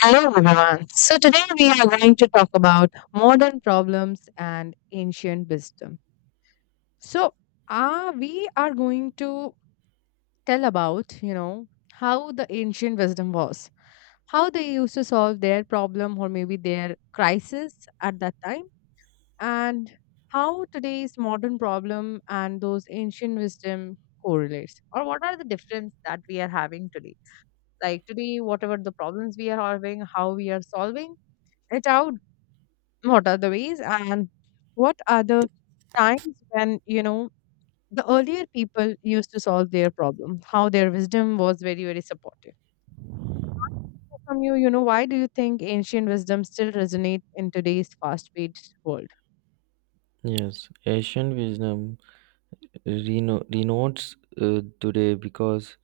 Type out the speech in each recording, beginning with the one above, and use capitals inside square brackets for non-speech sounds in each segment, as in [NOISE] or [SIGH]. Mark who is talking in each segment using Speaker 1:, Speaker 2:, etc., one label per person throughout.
Speaker 1: Hello everyone. So today we are going to talk about modern problems and ancient wisdom. So we are going to tell about, you know, how the ancient wisdom was, how they used to solve their problem or maybe their crisis at that time, and how today's modern problem and those ancient wisdom correlates, or what are the difference that we are having today. Like today, whatever the problems we are having, how we are solving it out. What are the ways, and what are the times when, you know, the earlier people used to solve their problem, how their wisdom was very, very supportive. From you, why do you think ancient wisdom still resonates in today's fast-paced world?
Speaker 2: Yes, Asian wisdom renotes today because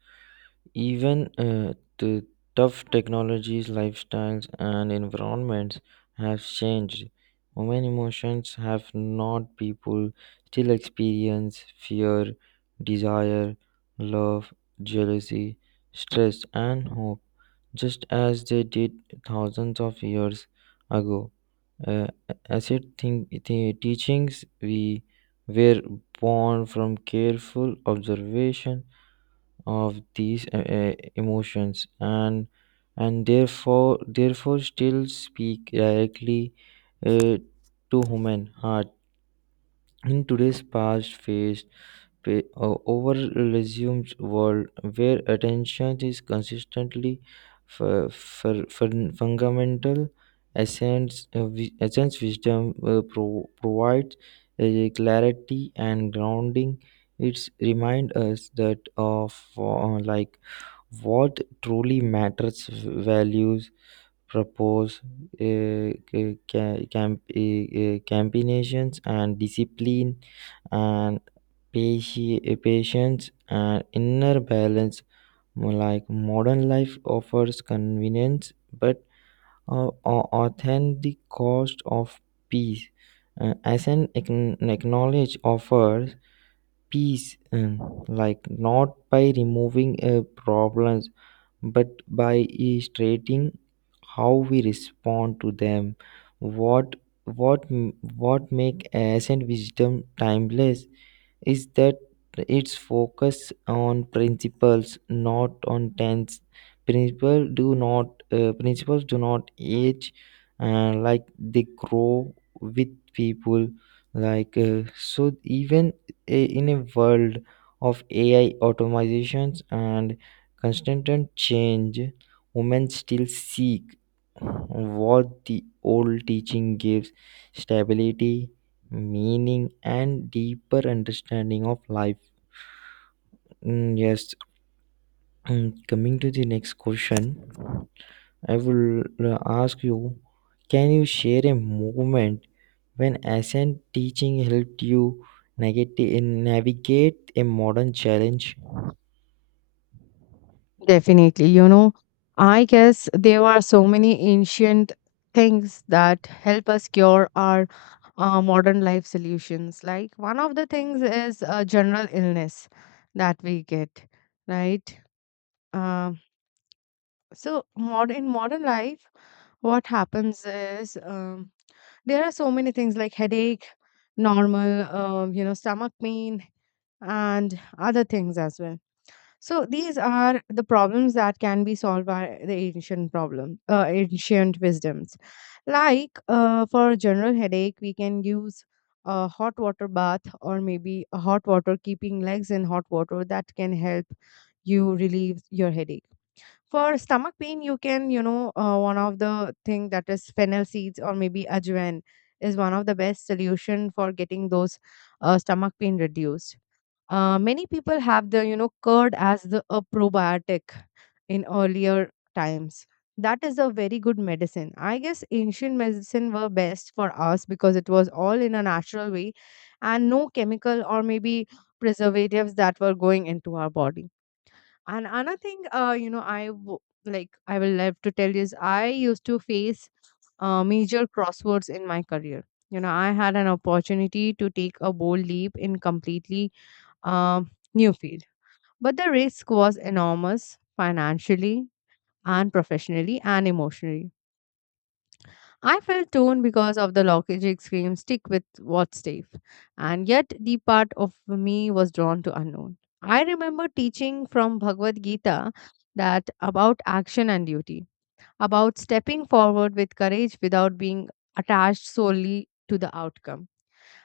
Speaker 2: even the tough technologies, lifestyles, and environments have changed. Women emotions have not. People still experience fear, desire, love, jealousy, stress, and hope, just as they did thousands of years ago. Uh, acid think, the teachings we were born from careful observation of these emotions and and therefore still speak directly uh, to human heart in today's fast-paced, over resumed world where attention is consistently fundamental essence essence wisdom provides clarity and grounding. It's remind us that of like what truly matters values propose, combinations and discipline and patience and inner balance. Like modern life offers convenience but authentic cost of peace. As an acknowledge offers peace, like not by removing problems but by illustrating how we respond to them. What what m- what make ancient wisdom timeless is that its focus on principles not on tense. Principles do not age, like they grow with people. So even in a world of AI automations and constant and change, women still seek what the old teaching gives: stability, meaning and deeper understanding of life. Mm, yes. Mm, coming to the next question, I will ask you, can you share a moment when ascent teaching helped you navigate a modern challenge?
Speaker 1: Definitely. You know, I guess there are so many ancient things that help us cure our modern life solutions. Like one of the things is a general illness that we get, right? Um, so mod in modern life what happens is, there are so many things like headache normal, you know, stomach pain and other things as well. So these are the problems that can be solved by the ancient problem, ancient wisdoms. Like for general headache, we can use a hot water bath, or maybe a hot water keeping legs in hot water, that can help you relieve your headache. For stomach pain, you can, you know, one of the thing that is fennel seeds or maybe ajwain is one of the best solution for getting those stomach pain reduced. Many people have the, you know, curd as the a probiotic in earlier times. That is a very good medicine. I guess ancient medicine were best for us because it was all in a natural way, and no chemical or maybe preservatives that were going into our body. And another thing, you know, like I will love to tell you is I used to face major crosswords in my career. You know, I had an opportunity to take a bold leap in completely um new field, but the risk was enormous financially and professionally and emotionally. I felt torn because of the logic scream stick with what's safe, and yet the part of me was drawn to unknown. I remember teaching from Bhagavad Gita, that about action and duty, about stepping forward with courage without being attached solely to the outcome.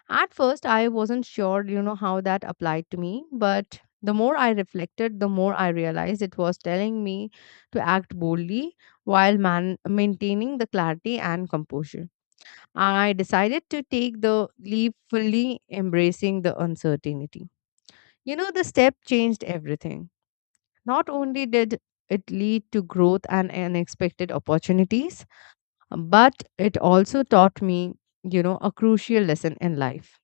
Speaker 1: At first, I wasn't sure, you know, how that applied to me, but the more I reflected, the more I realized it was telling me to act boldly while maintaining the clarity and composure. I decided to take the leap, fully embracing the uncertainty. You know, the step changed everything. Not only did it lead to growth and unexpected opportunities, but it also taught me, you know, a crucial lesson in life.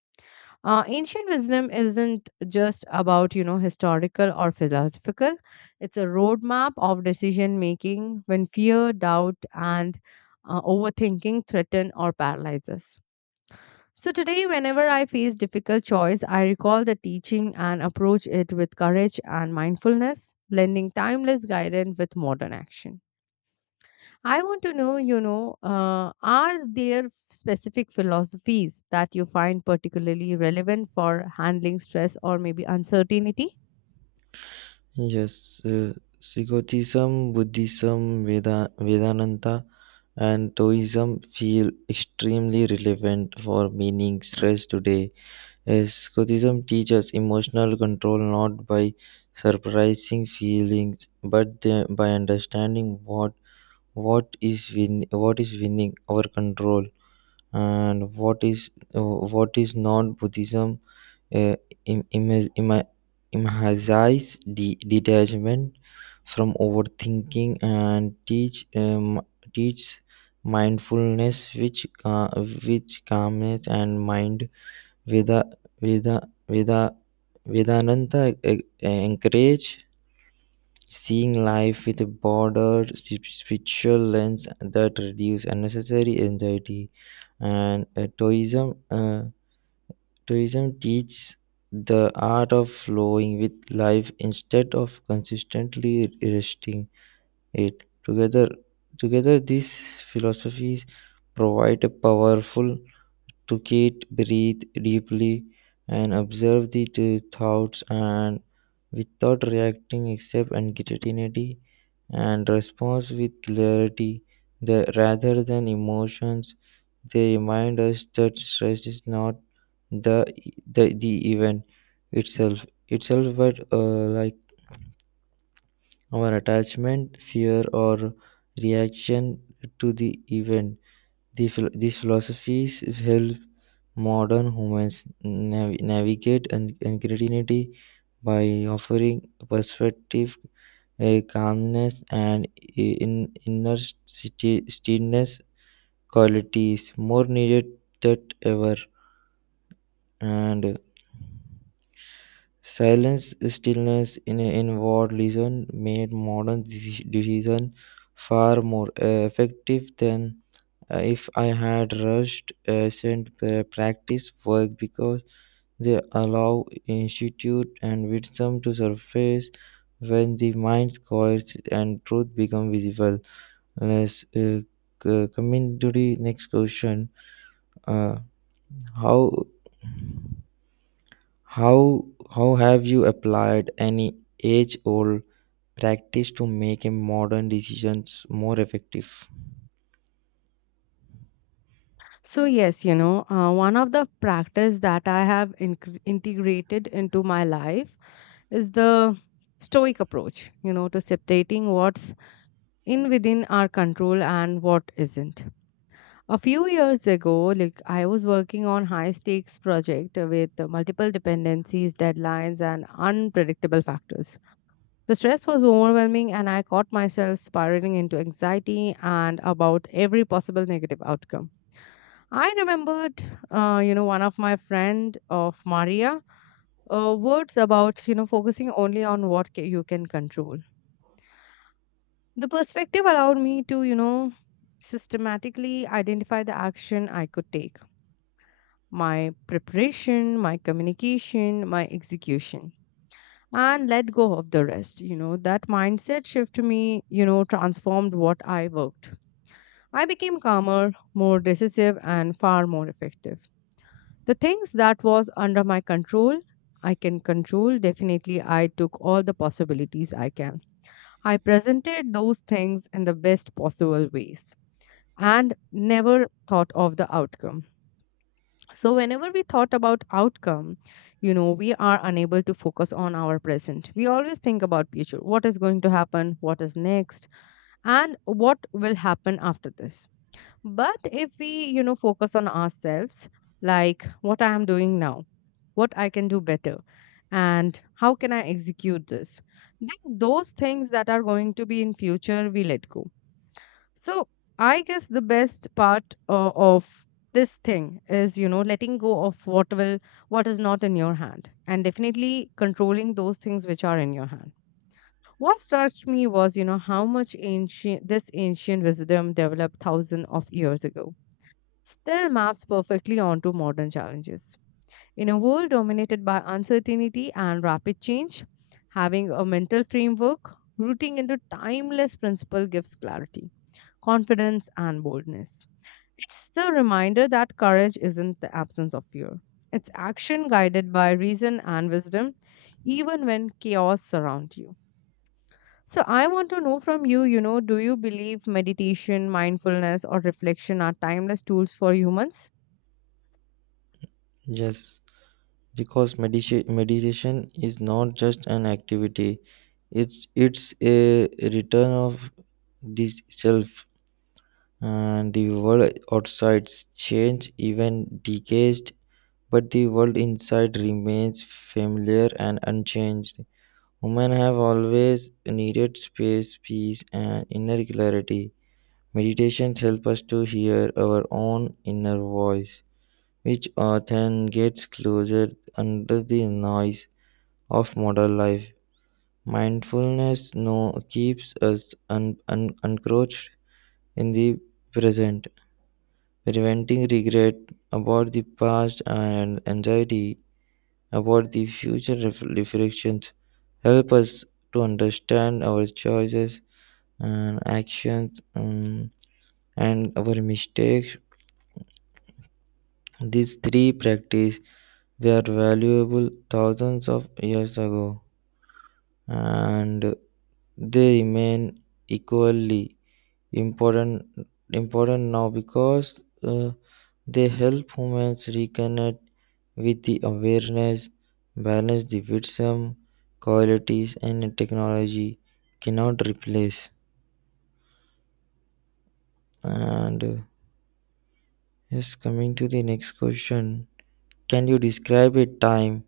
Speaker 1: Ancient wisdom isn't just about, you know, historical or philosophical. It's a roadmap of decision making when fear, doubt, and overthinking threaten or paralyze us. So today, whenever I face difficult choice, I recall the teaching and approach it with courage and mindfulness, blending timeless guidance with modern action. I want to know, you know, are there specific philosophies that you find particularly relevant for handling stress or maybe uncertainty?
Speaker 2: Yes, Sikhotism, Buddhism, Veda, Vedananta, and Taoism feel extremely relevant for meaning stress today. Escapism teaches emotional control not by surprising feelings but by understanding what what is winning our control and what is, what is not. Buddhism uh, im, im, im, emphasize detachment from overthinking and teach teach mindfulness which, which calmness and mind. Veda Veda Veda Vedananta encourage seeing life with a broader spiritual lens that reduce unnecessary anxiety. And Taoism. Taoism teaches the art of flowing with life instead of consistently resisting it. Together these philosophies provide a powerful to Kate, breathe deeply and observe the thoughts and without reacting except anxiety and response with clarity, rather than emotions. They remind us that stress is not the the event itself itself but like our attachment, fear or reaction to the event. These philosophies help modern humans navigate uncertainty by offering perspective, a calmness, and inner stillness, qualities more needed than ever. And silence, stillness, in inward listen made modern decision far more effective than if I had rushed sent practice work because they allow institute and wisdom to surface when the mind quiets and truth become visible. Let's, coming to the next question. Uh, how how have you applied any age old practice to make a modern decisions more effective?
Speaker 1: So yes, you know, one of the practice that I have incre integrated into my life is the stoic approach, you know, to separating what's in within our control and what isn't. A few years ago, like I was working on high stakes project with multiple dependencies, deadlines, and unpredictable factors. The stress was overwhelming, and I caught myself spiraling into anxiety and about every possible negative outcome. I remembered, you know, one of my friend of Maria words about, you know, focusing only on what you can control. The perspective allowed me to, you know, systematically identify the action I could take, my preparation, my communication, my execution, and let go of the rest. You know, that mindset shift to me, you know, transformed what I worked. I became calmer, more decisive, and far more effective. The things that was under my control, I can control. Definitely, I took all the possibilities I can. I presented those things in the best possible ways and never thought of the outcome. So, whenever we thought about outcome, you know, we are unable to focus on our present. We always think about future, what is going to happen, what is next, and what will happen after this. But if we, you know, focus on ourselves, like what I am doing now, what I can do better, and how can I execute this, then those things that are going to be in future, we let go. So I guess the best part of this thing is, you know, letting go of what will, what is not in your hand, and definitely controlling those things which are in your hand. What touched me was, you know, how much ancient this ancient wisdom developed thousands of years ago still maps perfectly onto modern challenges. In a world dominated by uncertainty and rapid change, having a mental framework rooting into timeless principle gives clarity, confidence, and boldness. It's the reminder that courage isn't the absence of fear. It's action guided by reason and wisdom, even when chaos surrounds you. So, I want to know from you, you know, do you believe meditation, mindfulness, or reflection are timeless tools for humans?
Speaker 2: Yes. Because meditation is not just an activity, it's a return of this self, and the world outside change even decays, but the world inside remains familiar and unchanged. Women have always needed space, peace and inner clarity. Meditations help us to hear our own inner voice, which often gets closer under the noise of modern life. Mindfulness, no, keeps us encroached in the present, preventing regret about the past and anxiety about the future. Reflections help us to understand our choices and actions, and our mistakes. These three practices were valuable thousands of years ago, and they remain equally important important now because uh, they help humans reconnect with the awareness, balance the wisdom, qualities, and technology cannot replace. And yes, coming to the next question, can you describe a time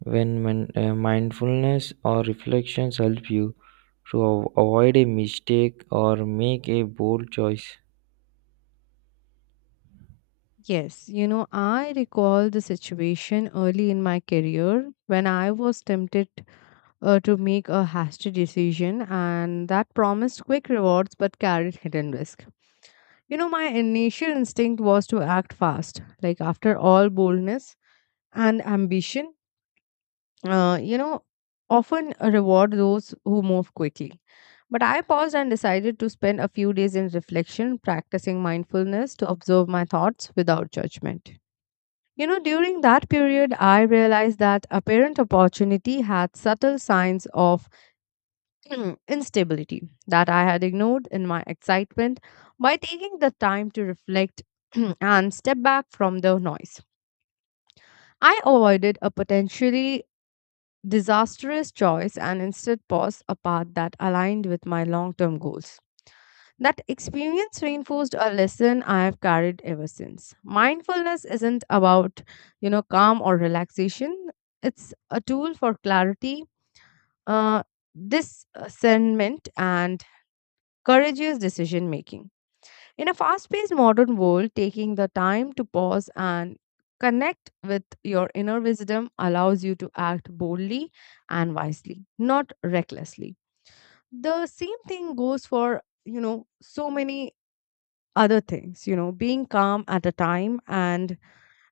Speaker 2: when mindfulness or reflections help you to avoid a mistake or make a bold choice?
Speaker 1: Yes, you know, I recall the situation early in my career when I was tempted to make a hasty decision and that promised quick rewards but carried hidden risk. You know, my initial instinct was to act fast, like after all boldness and ambition, you know, often reward those who move quickly. But I paused and decided to spend a few days in reflection, practicing mindfulness to observe my thoughts without judgment. You know, during that period, I realized that apparent opportunity had subtle signs of instability that I had ignored in my excitement. By taking the time to reflect [CLEARS THROAT] and step back from the noise, I avoided a potentially disastrous choice and instead paused a path that aligned with my long term goals. That experience reinforced a lesson I have carried ever since. Mindfulness isn't about, you know, calm or relaxation. It's a tool for clarity, uh, discernment, and courageous decision making. In a fast paced modern world, taking the time to pause and connect with your inner wisdom allows you to act boldly and wisely, not recklessly. The same thing goes for, you know, so many other things, you know, being calm at a time and,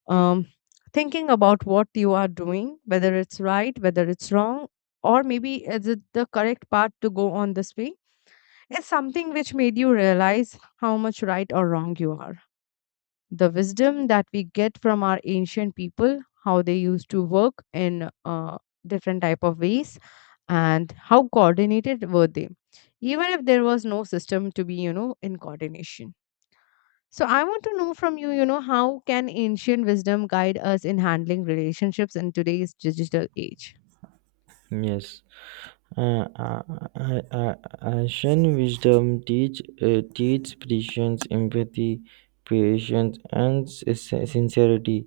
Speaker 1: um, thinking about what you are doing, whether it's right, whether it's wrong, or maybe is it the correct path to go on this way. It's something which made you realize how much right or wrong you are. The wisdom that we get from our ancient people, how they used to work in different type of ways, and how coordinated were they, even if there was no system to be, you know, in coordination. So I want to know from you, you know, how can ancient wisdom guide us in handling relationships in today's digital age?
Speaker 2: Yes. Uh, uh, uh, uh, Asian wisdom teach patience, empathy, patience, and sincerity,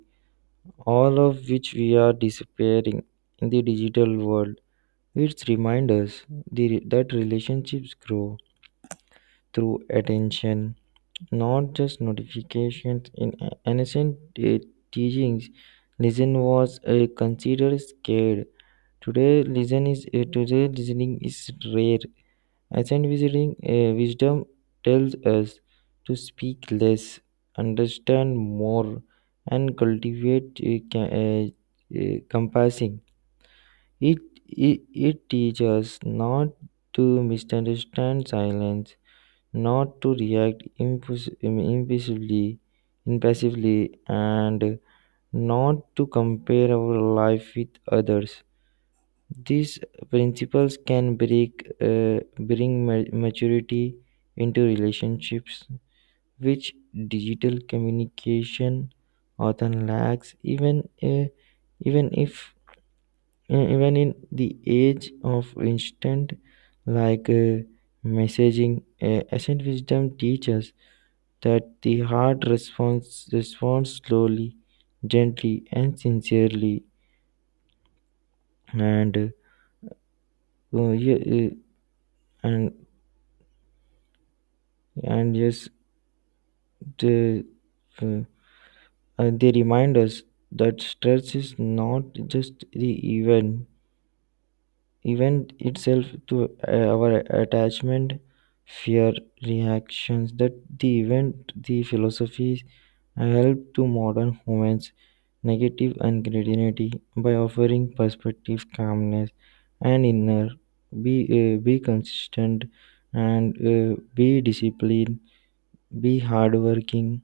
Speaker 2: all of which we are disappearing in the digital world. It reminds us that relationships grow through attention, not just notifications. In ancient uh, teachings, listen was considered scared. Today listening is rare. Ancient wisdom, wisdom tells us to speak less, understand more, and cultivate compassion. It, it teaches us not to misunderstand silence, not to react impulsively, impassively, and not to compare our life with others. These principles can bring maturity into relationships, which digital communication often lacks, even, even if even in the age of instant, like uh, messaging. Ancient wisdom teaches that the heart responds slowly, gently and sincerely. And uh, yeah, uh, and and yes. They, uh, they remind us that stress is not just the event, event itself to our attachment, fear, reactions, that the event, the philosophies help to modern humans negative and creativity by offering perspective, calmness, and inner. Be, be consistent and be disciplined, be hardworking,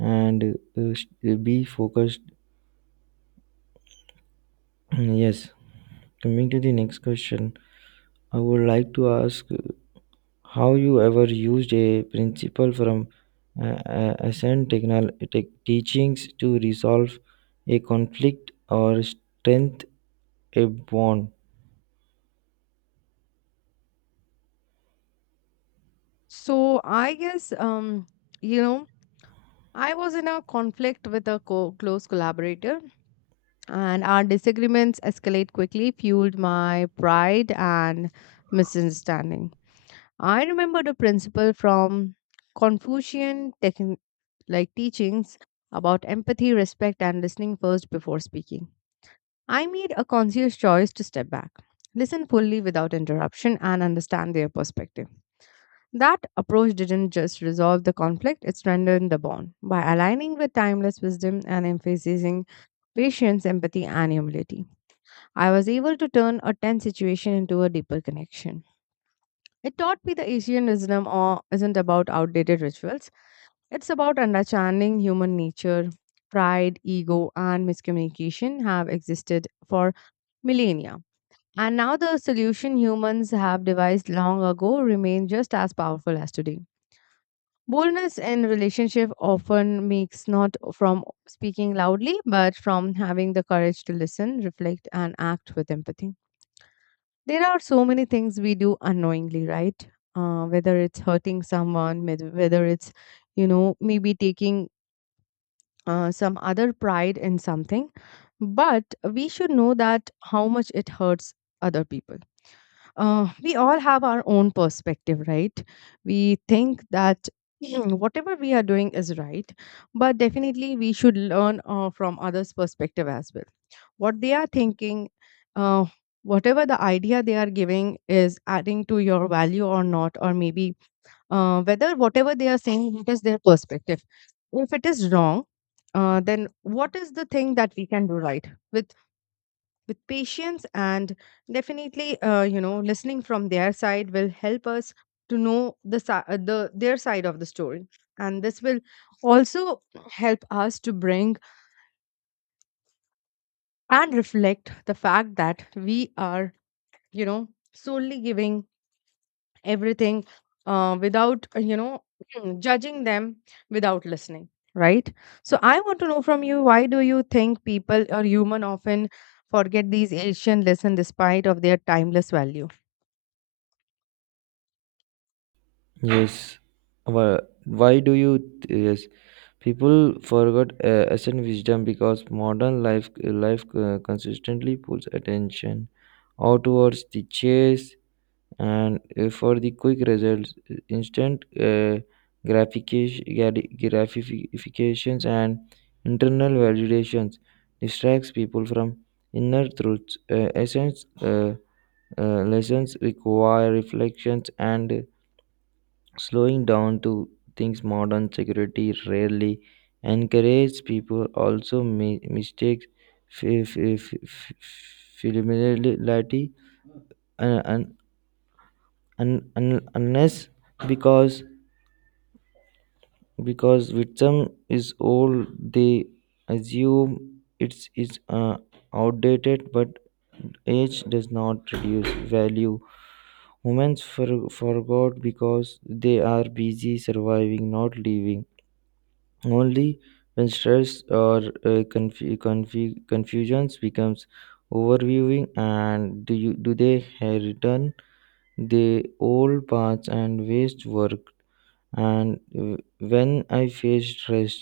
Speaker 2: and be focused. Yes, coming to the next question, I would like to ask, how you ever used a principle from Ascend tech teachings to resolve a conflict or strength a bond.
Speaker 1: So I guess, you know, I was in a conflict with a close collaborator, and our disagreements escalate quickly, fueled my pride and misunderstanding. I remembered a principle from Confucian like teachings, about empathy, respect, and listening first before speaking. I made a conscious choice to step back, listen fully without interruption, and understand their perspective. That approach didn't just resolve the conflict, it strengthened the bond. By aligning with timeless wisdom and emphasizing patience, empathy, and humility, I was able to turn a tense situation into a deeper connection. It taught me the Asian wisdom or isn't about outdated rituals. It's about understanding human nature. Pride, ego, and miscommunication have existed for millennia. And now the solution humans have devised long ago remain just as powerful as today. Boldness in relationship often makes not from speaking loudly, but from having the courage to listen, reflect, and act with empathy. There are so many things we do unknowingly, right? Whether it's hurting someone, whether it's, you know, maybe taking some other pride in something. But we should know that how much it hurts other people. Uh, we all have our own perspective, right? We think that [CLEARS THROAT] whatever we are doing is right, but definitely we should learn from others' perspective as well. What they are thinking, uh, whatever the idea they are giving is adding to your value or not, or maybe whether whatever they are saying, what is their perspective? If it is wrong, then what is the thing that we can do right with with patience and definitely you know listening from their side will help us to know the the their side of the story, and this will also help us to bring and reflect the fact that we are, you know, solely giving everything, without [CLEARS THROAT] judging them without listening, right? So I want to know from you, why do you think people or human often forget these ancient lessons despite of their timeless value?
Speaker 2: Yes, Wha- why do you? Yes, people forgot Ascend wisdom because modern life consistently pulls attention outwards the chase and for the quick results, instant gratifications and internal validations distracts people from inner truths. Essence lessons require reflections and slowing down to things modern security rarely encourages. People also mistakes f- f- f- f- familiarity and unless because, because victim is old, they assume it's is outdated, but age does not reduce value. Humans forgot because they are busy surviving not living. Only when stress or confusions becomes overviewing and do you do they return the old paths and waste work. And when I face stress,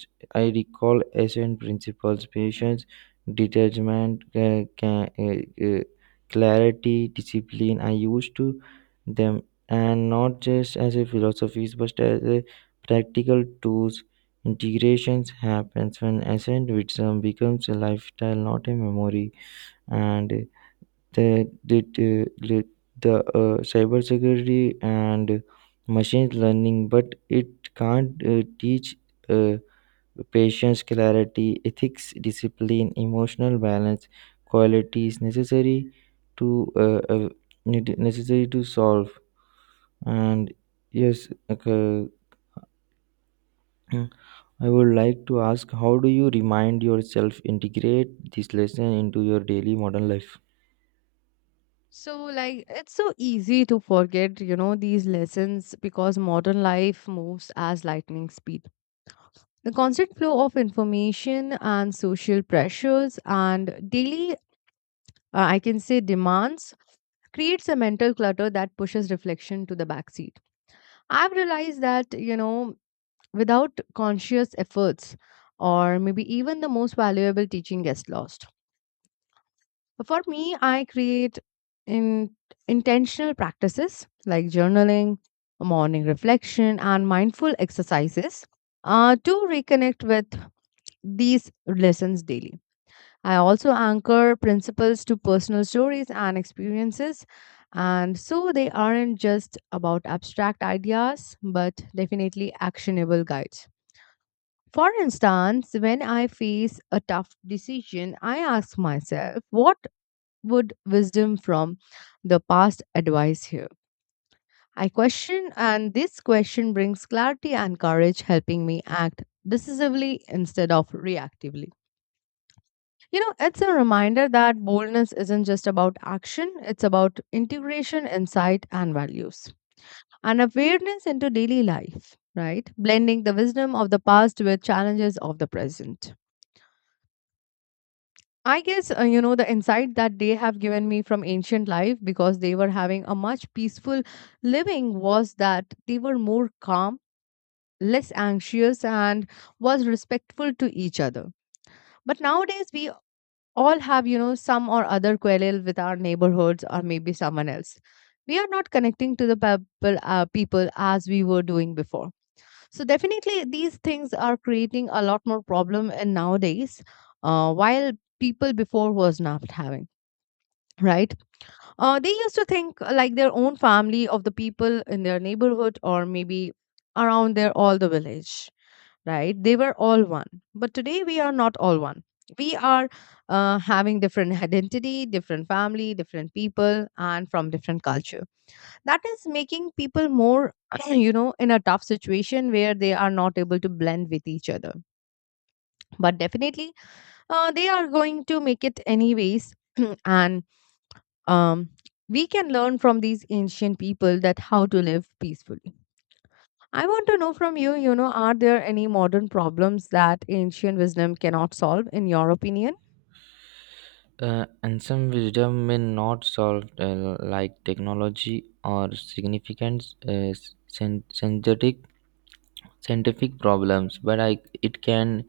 Speaker 2: I recall essential principles, patience, detachment, clarity, discipline. I used to them and not just as a philosophies, but as a practical tools. Integrations happens when essential wisdom becomes a lifestyle, not a memory. And the the the, the cybersecurity and machine learning, but it can't teach uh, patience, clarity, ethics, discipline, emotional balance, qualities necessary to necessary to solve. And yes, okay. [CLEARS THROAT] Mm, I would like to ask, how do you remind yourself integrate this lesson into your daily modern life?
Speaker 1: So, like, it's so easy to forget, you know, these lessons because modern life moves as lightning speed. The constant flow of information and social pressures and daily, I can say, demands creates a mental clutter that pushes reflection to the backseat. I've realized that, you know, without conscious efforts, or maybe even the most valuable teaching gets lost. For me, I create in intentional practices like journaling, morning reflection, and mindful exercises to reconnect with these lessons daily. I also anchor principles to personal stories and experiences. And so they aren't just about abstract ideas, but definitely actionable guides. For instance, when I face a tough decision, I ask myself, what would wisdom from the past advice here? I question, and this question brings clarity and courage, helping me act decisively instead of reactively. You know, it's a reminder that boldness isn't just about action, it's about integration, insight, and values, and awareness into daily life, right? Blending the wisdom of the past with challenges of the present. I guess, you know, the insight that they have given me from ancient life because they were having a much peaceful living was that they were more calm, less anxious, and was respectful to each other. But nowadays, we all have, you know, some or other quarrel with our neighborhoods or maybe someone else. We are not connecting to the people, people as we were doing before. So definitely, these things are creating a lot more problem in nowadays, while people before was not having, right? They used to think like their own family of the people in their neighborhood or maybe around their all the village, right? They were all one. But today we are not all one. We are having different [LAUGHS] identity, different family, different people, and from different culture. That is making people more, [CLEARS THROAT] you know, in a tough situation where they are not able to blend with each other. But definitely, they are going to make it anyways. [CLEARS THROAT] and um, we can learn from these ancient people that how to live peacefully. I want to know from you, you know, are there any modern problems that ancient wisdom cannot solve in your opinion?
Speaker 2: And some wisdom may not solve, like technology or significant synthetic scientific problems, but I, it can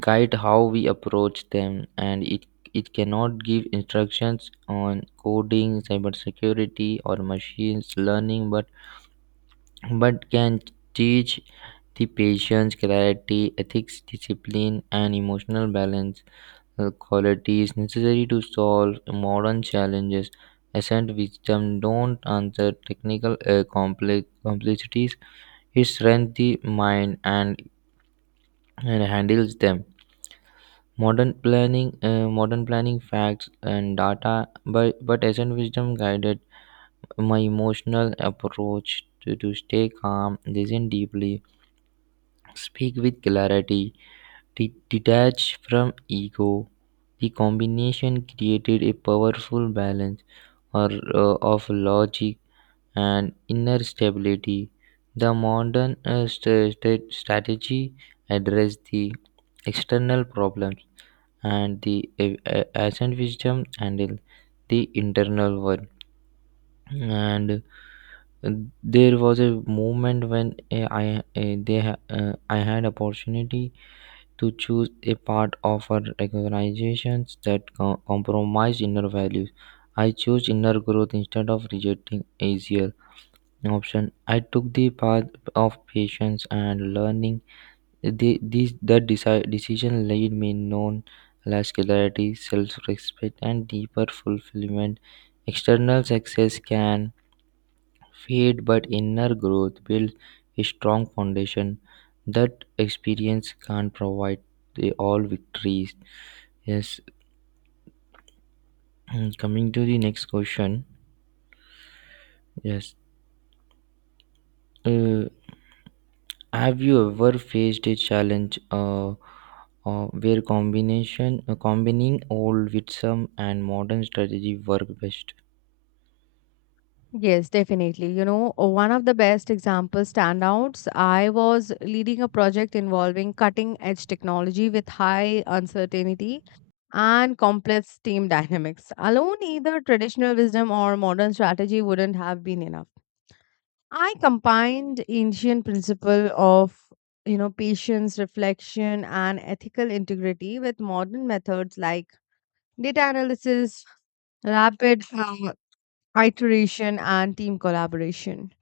Speaker 2: guide how we approach them, and it cannot give instructions on coding, cybersecurity, or machines learning, but can teach the patience, clarity, ethics, discipline, and emotional balance, quality is necessary to solve modern challenges. Ascent wisdom don't answer technical complexities. It strengthens the mind and handles them. Modern planning facts and data, but ascent wisdom guided my emotional approach to stay calm, listen deeply, speak with clarity, detach from ego. The combination created a powerful balance or of logic and inner stability. The modern strategy address the external problems and the ancient wisdom handle the internal one. And uh, there was a moment when I had opportunity to choose a part of our organizations that compromise inner values. I chose inner growth instead of rejecting easier option. I took the path of patience and learning. The, this, the deci- decision led me known less clarity, self-respect, and deeper fulfillment. External success can fade, but inner growth builds a strong foundation that experience can't provide the all victories. Yes, [CLEARS THROAT] coming to the next question. Yes, uh, have you ever faced a challenge where combination combining old with some and modern strategy work best?
Speaker 1: Yes, definitely. You know, one of the best example standouts, I was leading a project involving cutting edge technology with high uncertainty and complex team [LAUGHS] dynamics. Alone, either traditional wisdom or modern strategy wouldn't have been enough. I combined ancient principle of, you know, patience reflection and ethical integrity with modern methods like data analysis, rapid iteration and team collaboration.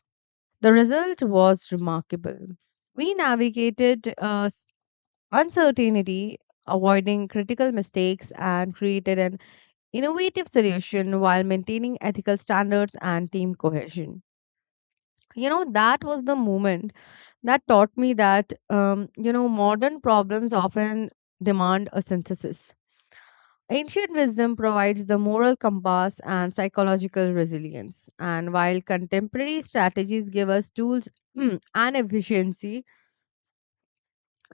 Speaker 1: The result was remarkable. We navigated uncertainty, avoiding critical mistakes, and created an innovative solution while maintaining ethical standards and team cohesion. You know, that was the moment that taught me that, you know, modern problems often demand a synthesis. Ancient wisdom provides the moral compass and psychological resilience. And while contemporary strategies give us tools [CLEARS THROAT] and efficiency,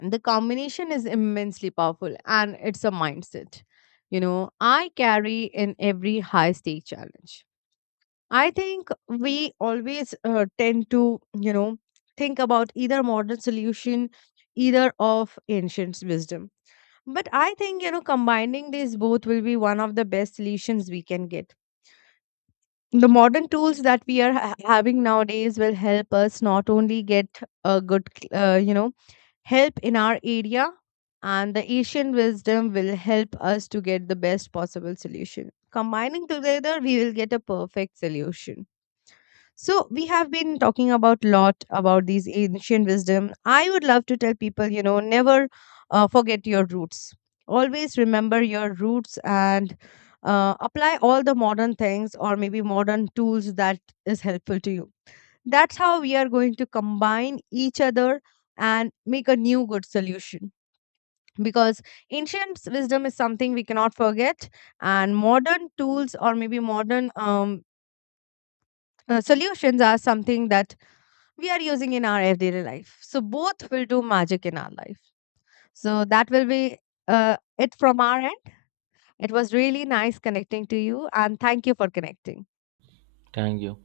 Speaker 1: the combination is immensely powerful, and it's a mindset, you know, I carry in every high stake challenge. I think we always tend to, you know, think about either modern solution, either of ancient wisdom, but I think, you know, combining these both will be one of the best solutions we can get. The modern tools that we are having nowadays will help us not only get a good, uh, you know help in our area, and the asian wisdom will help us to get the best possible solution. Combining together, we will get a perfect solution. So we have been talking about lot about these ancient wisdom. I would love to tell people, you know, never forget your roots, always remember your roots, and apply all the modern things or maybe modern tools that is helpful to you. That's how we are going to combine each other and make a new good solution. Because ancient wisdom is something we cannot forget, and modern tools or maybe modern solutions are something that we are using in our everyday life. So both will do magic in our life. So that will be it from our end. It was really nice connecting to you, and thank you for connecting.
Speaker 2: Thank you.